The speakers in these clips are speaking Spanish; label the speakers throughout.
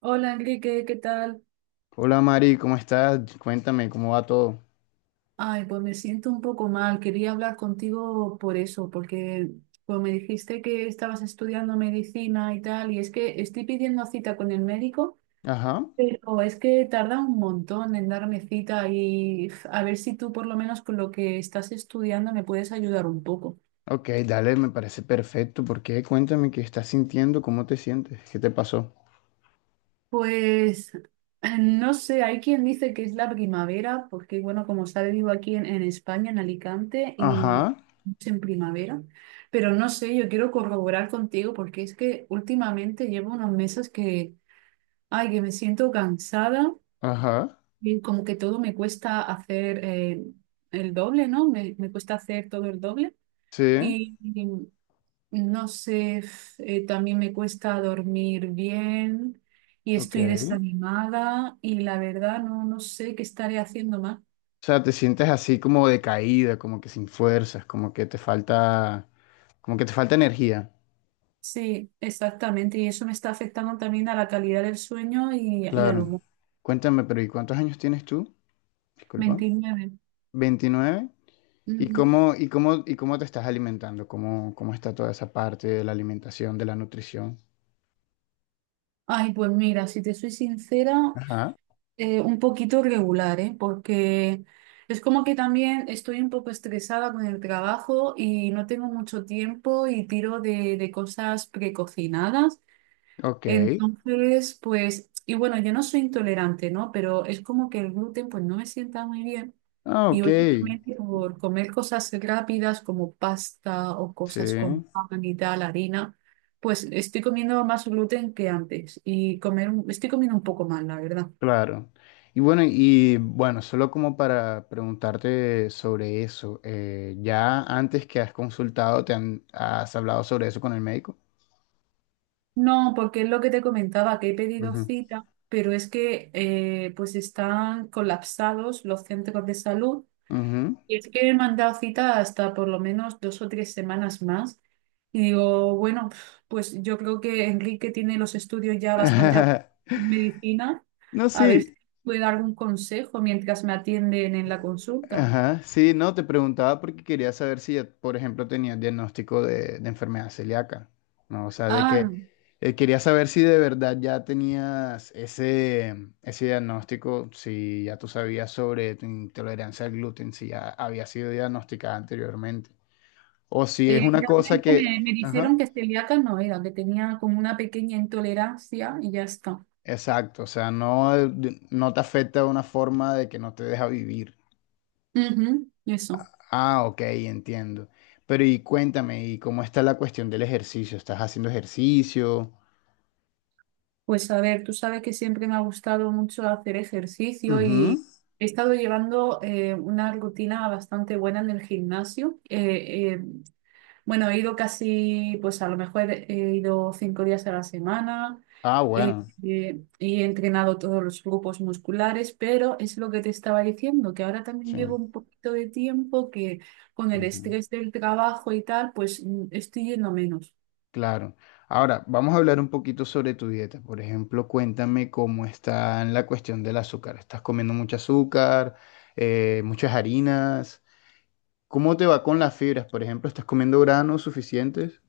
Speaker 1: Hola Enrique, ¿qué tal?
Speaker 2: Hola Mari, ¿cómo estás? Cuéntame, ¿cómo va todo?
Speaker 1: Ay, pues me siento un poco mal. Quería hablar contigo por eso, porque pues me dijiste que estabas estudiando medicina y tal, y es que estoy pidiendo cita con el médico,
Speaker 2: Ajá.
Speaker 1: pero es que tarda un montón en darme cita y uf, a ver si tú por lo menos con lo que estás estudiando me puedes ayudar un poco.
Speaker 2: Ok, dale, me parece perfecto. ¿Por qué? Cuéntame qué estás sintiendo, cómo te sientes, qué te pasó.
Speaker 1: Pues no sé, hay quien dice que es la primavera, porque bueno, como sabe, vivo aquí en España, en Alicante, y
Speaker 2: Ajá,
Speaker 1: es en primavera, pero no sé, yo quiero corroborar contigo porque es que últimamente llevo unos meses que, ay, que me siento cansada
Speaker 2: ajá,
Speaker 1: y como que todo me cuesta hacer el doble, ¿no? Me cuesta hacer todo el doble.
Speaker 2: sí,
Speaker 1: Y, no sé, también me cuesta dormir bien y
Speaker 2: ok.
Speaker 1: estoy desanimada y la verdad no sé qué estaré haciendo más.
Speaker 2: O sea, te sientes así como decaída, como que sin fuerzas, como que te falta, como que te falta energía.
Speaker 1: Sí, exactamente. Y eso me está afectando también a la calidad del sueño y al
Speaker 2: Claro.
Speaker 1: humor.
Speaker 2: Cuéntame, pero ¿y cuántos años tienes tú? Disculpa.
Speaker 1: 29.
Speaker 2: 29. ¿Y
Speaker 1: Ujú.
Speaker 2: cómo, y cómo te estás alimentando? ¿Cómo, cómo está toda esa parte de la alimentación, de la nutrición?
Speaker 1: Ay, pues mira, si te soy sincera,
Speaker 2: Ajá.
Speaker 1: un poquito regular, ¿eh? Porque es como que también estoy un poco estresada con el trabajo y no tengo mucho tiempo y tiro de cosas precocinadas.
Speaker 2: Ok,
Speaker 1: Entonces, pues, y bueno, yo no soy intolerante, ¿no? Pero es como que el gluten, pues, no me sienta muy bien.
Speaker 2: ah,
Speaker 1: Y
Speaker 2: ok,
Speaker 1: últimamente por comer cosas rápidas como pasta o
Speaker 2: sí,
Speaker 1: cosas con pan y tal, harina, pues estoy comiendo más gluten que antes y estoy comiendo un poco mal, la verdad.
Speaker 2: claro. Y bueno, solo como para preguntarte sobre eso, ¿ya antes que has consultado te han, has hablado sobre eso con el médico?
Speaker 1: No, porque es lo que te comentaba, que he pedido
Speaker 2: Ujú,
Speaker 1: cita, pero es que pues están colapsados los centros de salud.
Speaker 2: ujú.
Speaker 1: Y es que he mandado cita hasta por lo menos 2 o 3 semanas más. Y digo, bueno, pues yo creo que Enrique tiene los estudios ya bastante avanzados en medicina.
Speaker 2: No,
Speaker 1: A ver si
Speaker 2: sí.
Speaker 1: puede dar algún consejo mientras me atienden en la consulta.
Speaker 2: Ajá, sí, no, te preguntaba porque quería saber si, ya, por ejemplo, tenías diagnóstico de enfermedad celíaca, ¿no? O sea, de
Speaker 1: Ah,
Speaker 2: que quería saber si de verdad ya tenías ese, ese diagnóstico, si ya tú sabías sobre tu intolerancia al gluten, si ya había sido diagnosticada anteriormente, o si es una cosa
Speaker 1: realmente me
Speaker 2: que, ajá,
Speaker 1: dijeron que celíaca no era, que tenía como una pequeña intolerancia y ya está.
Speaker 2: exacto, o sea, no, no te afecta de una forma de que no te deja vivir.
Speaker 1: Ujú, eso.
Speaker 2: Ah, ok, entiendo. Pero y cuéntame, ¿y cómo está la cuestión del ejercicio? ¿Estás haciendo ejercicio?
Speaker 1: Pues a ver, tú sabes que siempre me ha gustado mucho hacer ejercicio
Speaker 2: Ujú.
Speaker 1: y he estado llevando una rutina bastante buena en el gimnasio. Bueno, he ido casi, pues a lo mejor he ido 5 días a la semana,
Speaker 2: Ah,
Speaker 1: eh,
Speaker 2: bueno,
Speaker 1: y he entrenado todos los grupos musculares, pero es lo que te estaba diciendo, que ahora también
Speaker 2: sí,
Speaker 1: llevo un poquito de tiempo que con el
Speaker 2: ujú,
Speaker 1: estrés del trabajo y tal, pues estoy yendo menos.
Speaker 2: claro. Ahora, vamos a hablar un poquito sobre tu dieta. Por ejemplo, cuéntame cómo está en la cuestión del azúcar. ¿Estás comiendo mucho azúcar, muchas harinas? ¿Cómo te va con las fibras? Por ejemplo, ¿estás comiendo granos suficientes?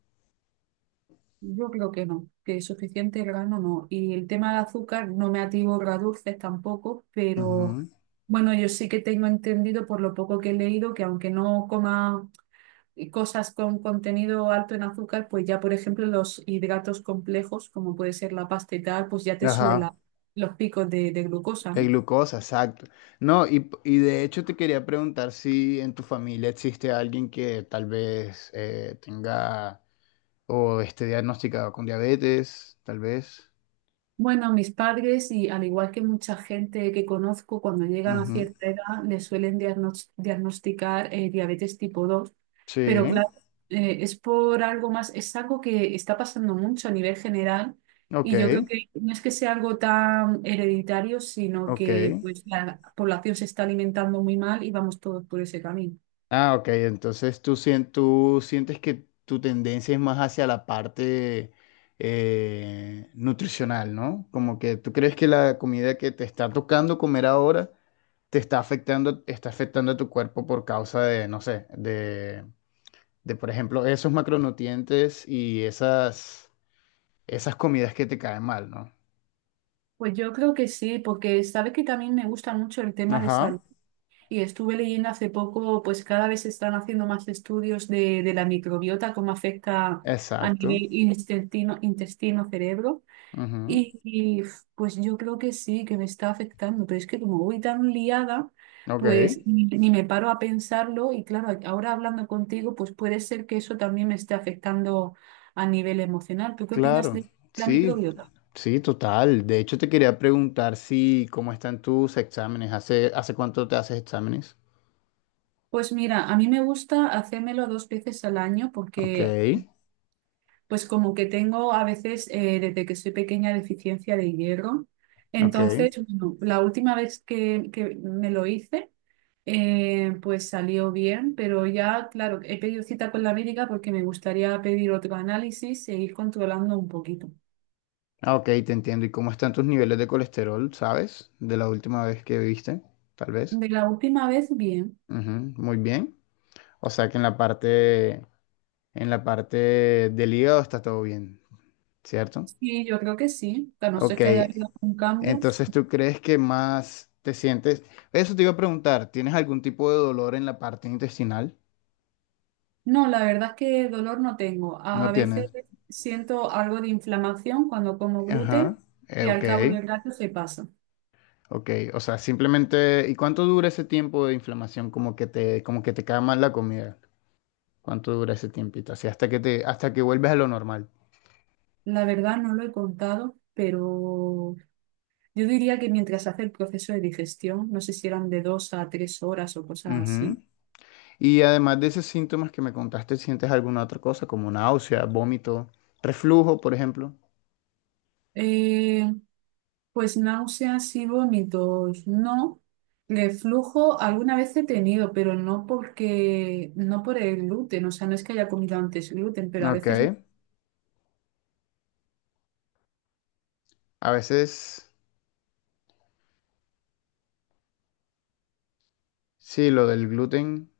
Speaker 1: Yo creo que no, que suficiente grano no. Y el tema del azúcar, no me ativo a dulces tampoco, pero
Speaker 2: Ujú.
Speaker 1: bueno, yo sí que tengo entendido por lo poco que he leído que aunque no coma cosas con contenido alto en azúcar, pues ya por ejemplo los hidratos complejos, como puede ser la pasta y tal, pues ya te suben la-
Speaker 2: Ajá.
Speaker 1: los picos de glucosa,
Speaker 2: De
Speaker 1: ¿no?
Speaker 2: glucosa, exacto. No, y de hecho te quería preguntar si en tu familia existe alguien que tal vez tenga o esté diagnosticado con diabetes, tal vez.
Speaker 1: Bueno, mis padres y al igual que mucha gente que conozco, cuando llegan a
Speaker 2: Ujú.
Speaker 1: cierta edad les suelen diagnosticar diabetes tipo 2, pero
Speaker 2: Sí,
Speaker 1: claro, es por algo más, es algo que está pasando mucho a nivel general
Speaker 2: ok,
Speaker 1: y yo creo que no es que sea algo tan hereditario, sino
Speaker 2: ok.
Speaker 1: que pues la población se está alimentando muy mal y vamos todos por ese camino.
Speaker 2: Ah, ok, entonces tú, tú sientes que tu tendencia es más hacia la parte nutricional, ¿no? Como que tú crees que la comida que te está tocando comer ahora te está afectando a tu cuerpo por causa de, no sé, de por ejemplo, esos macronutrientes y esas, esas comidas que te caen mal, ¿no?
Speaker 1: Pues yo creo que sí, porque sabes que también me gusta mucho el tema de salud.
Speaker 2: Ajá,
Speaker 1: Y estuve leyendo hace poco, pues cada vez se están haciendo más estudios de la microbiota, cómo afecta a
Speaker 2: exacto.
Speaker 1: nivel intestino, cerebro.
Speaker 2: Ujú,
Speaker 1: Y, y, pues yo creo que sí, que me está afectando, pero es que como voy tan liada,
Speaker 2: ok,
Speaker 1: pues ni me paro a pensarlo. Y claro, ahora hablando contigo, pues puede ser que eso también me esté afectando a nivel emocional. ¿Tú qué opinas
Speaker 2: claro.
Speaker 1: de la
Speaker 2: Sí,
Speaker 1: microbiota?
Speaker 2: sí, total. De hecho, te quería preguntar si cómo están tus exámenes. ¿Hace, hace cuánto te haces exámenes?
Speaker 1: Pues mira, a mí me gusta hacérmelo 2 veces al año
Speaker 2: Ok,
Speaker 1: porque pues como que tengo a veces, desde que soy pequeña, deficiencia de hierro.
Speaker 2: ok.
Speaker 1: Entonces, bueno, la última vez que me lo hice, pues salió bien, pero ya, claro, he pedido cita con la médica porque me gustaría pedir otro análisis e ir controlando un poquito.
Speaker 2: Ah, ok, te entiendo. ¿Y cómo están tus niveles de colesterol, sabes? De la última vez que viste, tal vez.
Speaker 1: De la última vez, bien.
Speaker 2: Ujú, muy bien. O sea que en la parte del hígado está todo bien, ¿cierto?
Speaker 1: Sí, yo creo que sí. A no ser
Speaker 2: Ok.
Speaker 1: que haya habido un cambio.
Speaker 2: Entonces, ¿tú crees que más te sientes? Eso te iba a preguntar. ¿Tienes algún tipo de dolor en la parte intestinal?
Speaker 1: No, la verdad es que dolor no tengo.
Speaker 2: No
Speaker 1: A veces
Speaker 2: tienes.
Speaker 1: siento algo de inflamación cuando como gluten
Speaker 2: Ajá,
Speaker 1: y al
Speaker 2: ok,
Speaker 1: cabo del rato se pasa.
Speaker 2: ok. O sea, simplemente, ¿y cuánto dura ese tiempo de inflamación? Como que te cae mal la comida. ¿Cuánto dura ese tiempito? Así hasta que te, hasta que vuelves a lo normal.
Speaker 1: La verdad no lo he contado, pero yo diría que mientras hace el proceso de digestión, no sé si eran de 2 a 3 horas o cosas
Speaker 2: Ujú.
Speaker 1: así.
Speaker 2: Y además de esos síntomas que me contaste, ¿sientes alguna otra cosa como náusea, vómito, reflujo, por ejemplo?
Speaker 1: eh, pues náuseas y vómitos, no. Reflujo alguna vez he tenido, pero no porque, no por el gluten, o sea, no es que haya comido antes gluten, pero a
Speaker 2: Ok.
Speaker 1: veces
Speaker 2: A veces, sí, lo del gluten,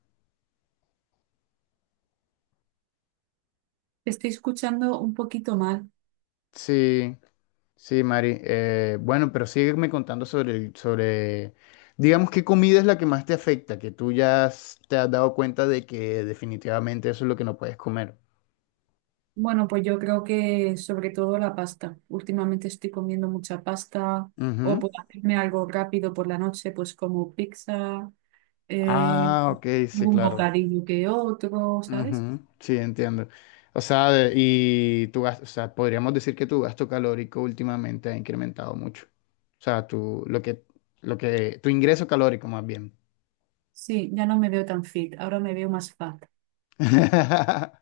Speaker 1: estoy escuchando un poquito mal.
Speaker 2: sí. Sí, Mari. Bueno, pero sígueme contando sobre, sobre, digamos, qué comida es la que más te afecta, que tú ya has- te has dado cuenta de que definitivamente eso es lo que no puedes comer.
Speaker 1: Bueno, pues yo creo que sobre todo la pasta. Últimamente estoy comiendo mucha pasta o
Speaker 2: Ujú.
Speaker 1: por hacerme algo rápido por la noche, pues como pizza, eh,
Speaker 2: Ah, ok, sí,
Speaker 1: algún
Speaker 2: claro.
Speaker 1: bocadillo que otro, ¿sabes?
Speaker 2: Ujú, sí, entiendo. O sea, y o sea, podríamos decir que tu gasto calórico últimamente ha incrementado mucho. O sea, tu, lo que, tu ingreso calórico más bien.
Speaker 1: Sí, ya no me veo tan fit, ahora me veo más fat.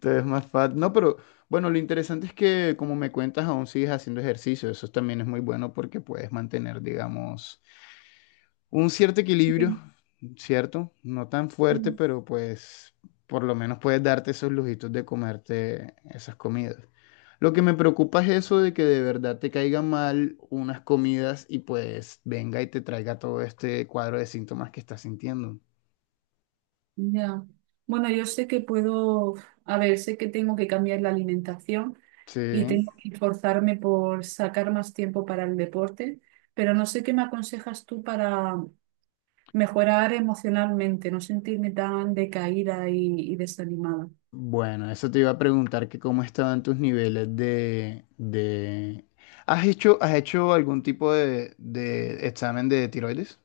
Speaker 2: Te ves más fat. No, pero bueno, lo interesante es que como me cuentas, aún sigues haciendo ejercicio. Eso también es muy bueno porque puedes mantener, digamos, un cierto equilibrio,
Speaker 1: Sí.
Speaker 2: ¿cierto? No tan fuerte,
Speaker 1: Mm.
Speaker 2: pero pues por lo menos puedes darte esos lujitos de comerte esas comidas. Lo que me preocupa es eso de que de verdad te caiga mal unas comidas y pues venga y te traiga todo este cuadro de síntomas que estás sintiendo.
Speaker 1: Ya. Bueno, yo sé que puedo, a ver, sé que tengo que cambiar la alimentación y
Speaker 2: Sí.
Speaker 1: tengo que esforzarme por sacar más tiempo para el deporte, pero no sé qué me aconsejas tú para mejorar emocionalmente, no sentirme tan decaída y desanimada.
Speaker 2: Bueno, eso te iba a preguntar que cómo estaban tus niveles de... has hecho algún tipo de examen de tiroides?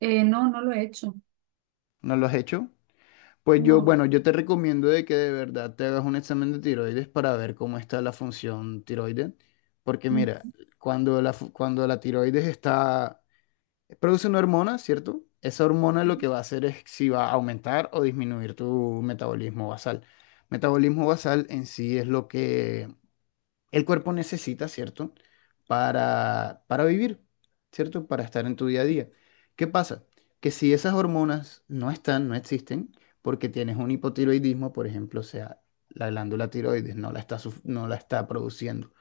Speaker 1: No, no lo he hecho.
Speaker 2: ¿No lo has hecho? Pues yo,
Speaker 1: No.
Speaker 2: bueno, yo te recomiendo de que de verdad te hagas un examen de tiroides para ver cómo está la función tiroides. Porque mira,
Speaker 1: Mm,
Speaker 2: cuando la, cuando la tiroides está, produce una hormona, ¿cierto? Esa hormona lo que va a hacer es si va a aumentar o disminuir tu metabolismo basal. Metabolismo basal en sí es lo que el cuerpo necesita, ¿cierto? Para vivir, ¿cierto? Para estar en tu día a día. ¿Qué pasa? Que si esas hormonas no están, no existen, porque tienes un hipotiroidismo, por ejemplo, o sea, la glándula tiroides no la está, no la está produciendo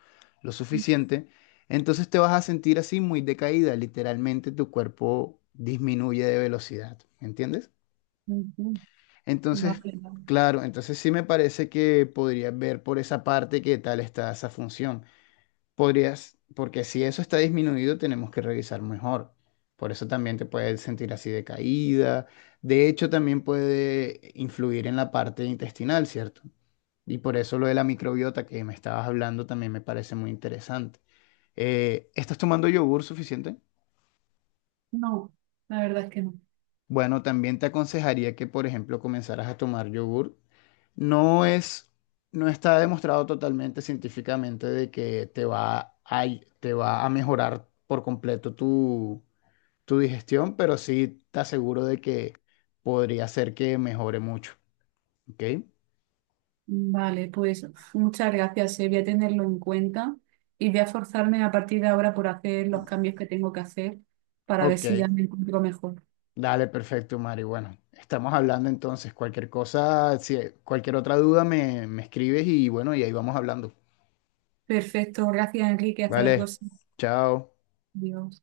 Speaker 2: lo
Speaker 1: mm,
Speaker 2: suficiente, entonces te vas a sentir así muy decaída, literalmente tu cuerpo disminuye de velocidad, ¿entiendes?
Speaker 1: mm, mm.
Speaker 2: Entonces,
Speaker 1: Vale, vale.
Speaker 2: claro, entonces sí me parece que podrías ver por esa parte qué tal está esa función. Podrías, porque si eso está disminuido, tenemos que revisar mejor. Por eso también te puedes sentir así de caída. De hecho, también puede influir en la parte intestinal, ¿cierto? Y por eso lo de la microbiota que me estabas hablando también me parece muy interesante. ¿Estás tomando yogur suficiente?
Speaker 1: No, la verdad es que no.
Speaker 2: Bueno, también te aconsejaría que, por ejemplo, comenzaras a tomar yogur. No es, no está demostrado totalmente científicamente de que te va a mejorar por completo tu, tu digestión, pero sí te aseguro de que podría ser que mejore mucho. ¿Ok?
Speaker 1: Vale, pues muchas gracias, voy a tenerlo en cuenta y voy a forzarme a partir de ahora por hacer los cambios que tengo que hacer para ver si ya
Speaker 2: Ok.
Speaker 1: me encuentro mejor.
Speaker 2: Dale, perfecto, Mari. Bueno, estamos hablando entonces. Cualquier cosa, si cualquier otra duda me, me escribes y bueno, y ahí vamos hablando.
Speaker 1: Perfecto, gracias Enrique, hasta la
Speaker 2: Vale.
Speaker 1: próxima.
Speaker 2: Chao.
Speaker 1: Adiós.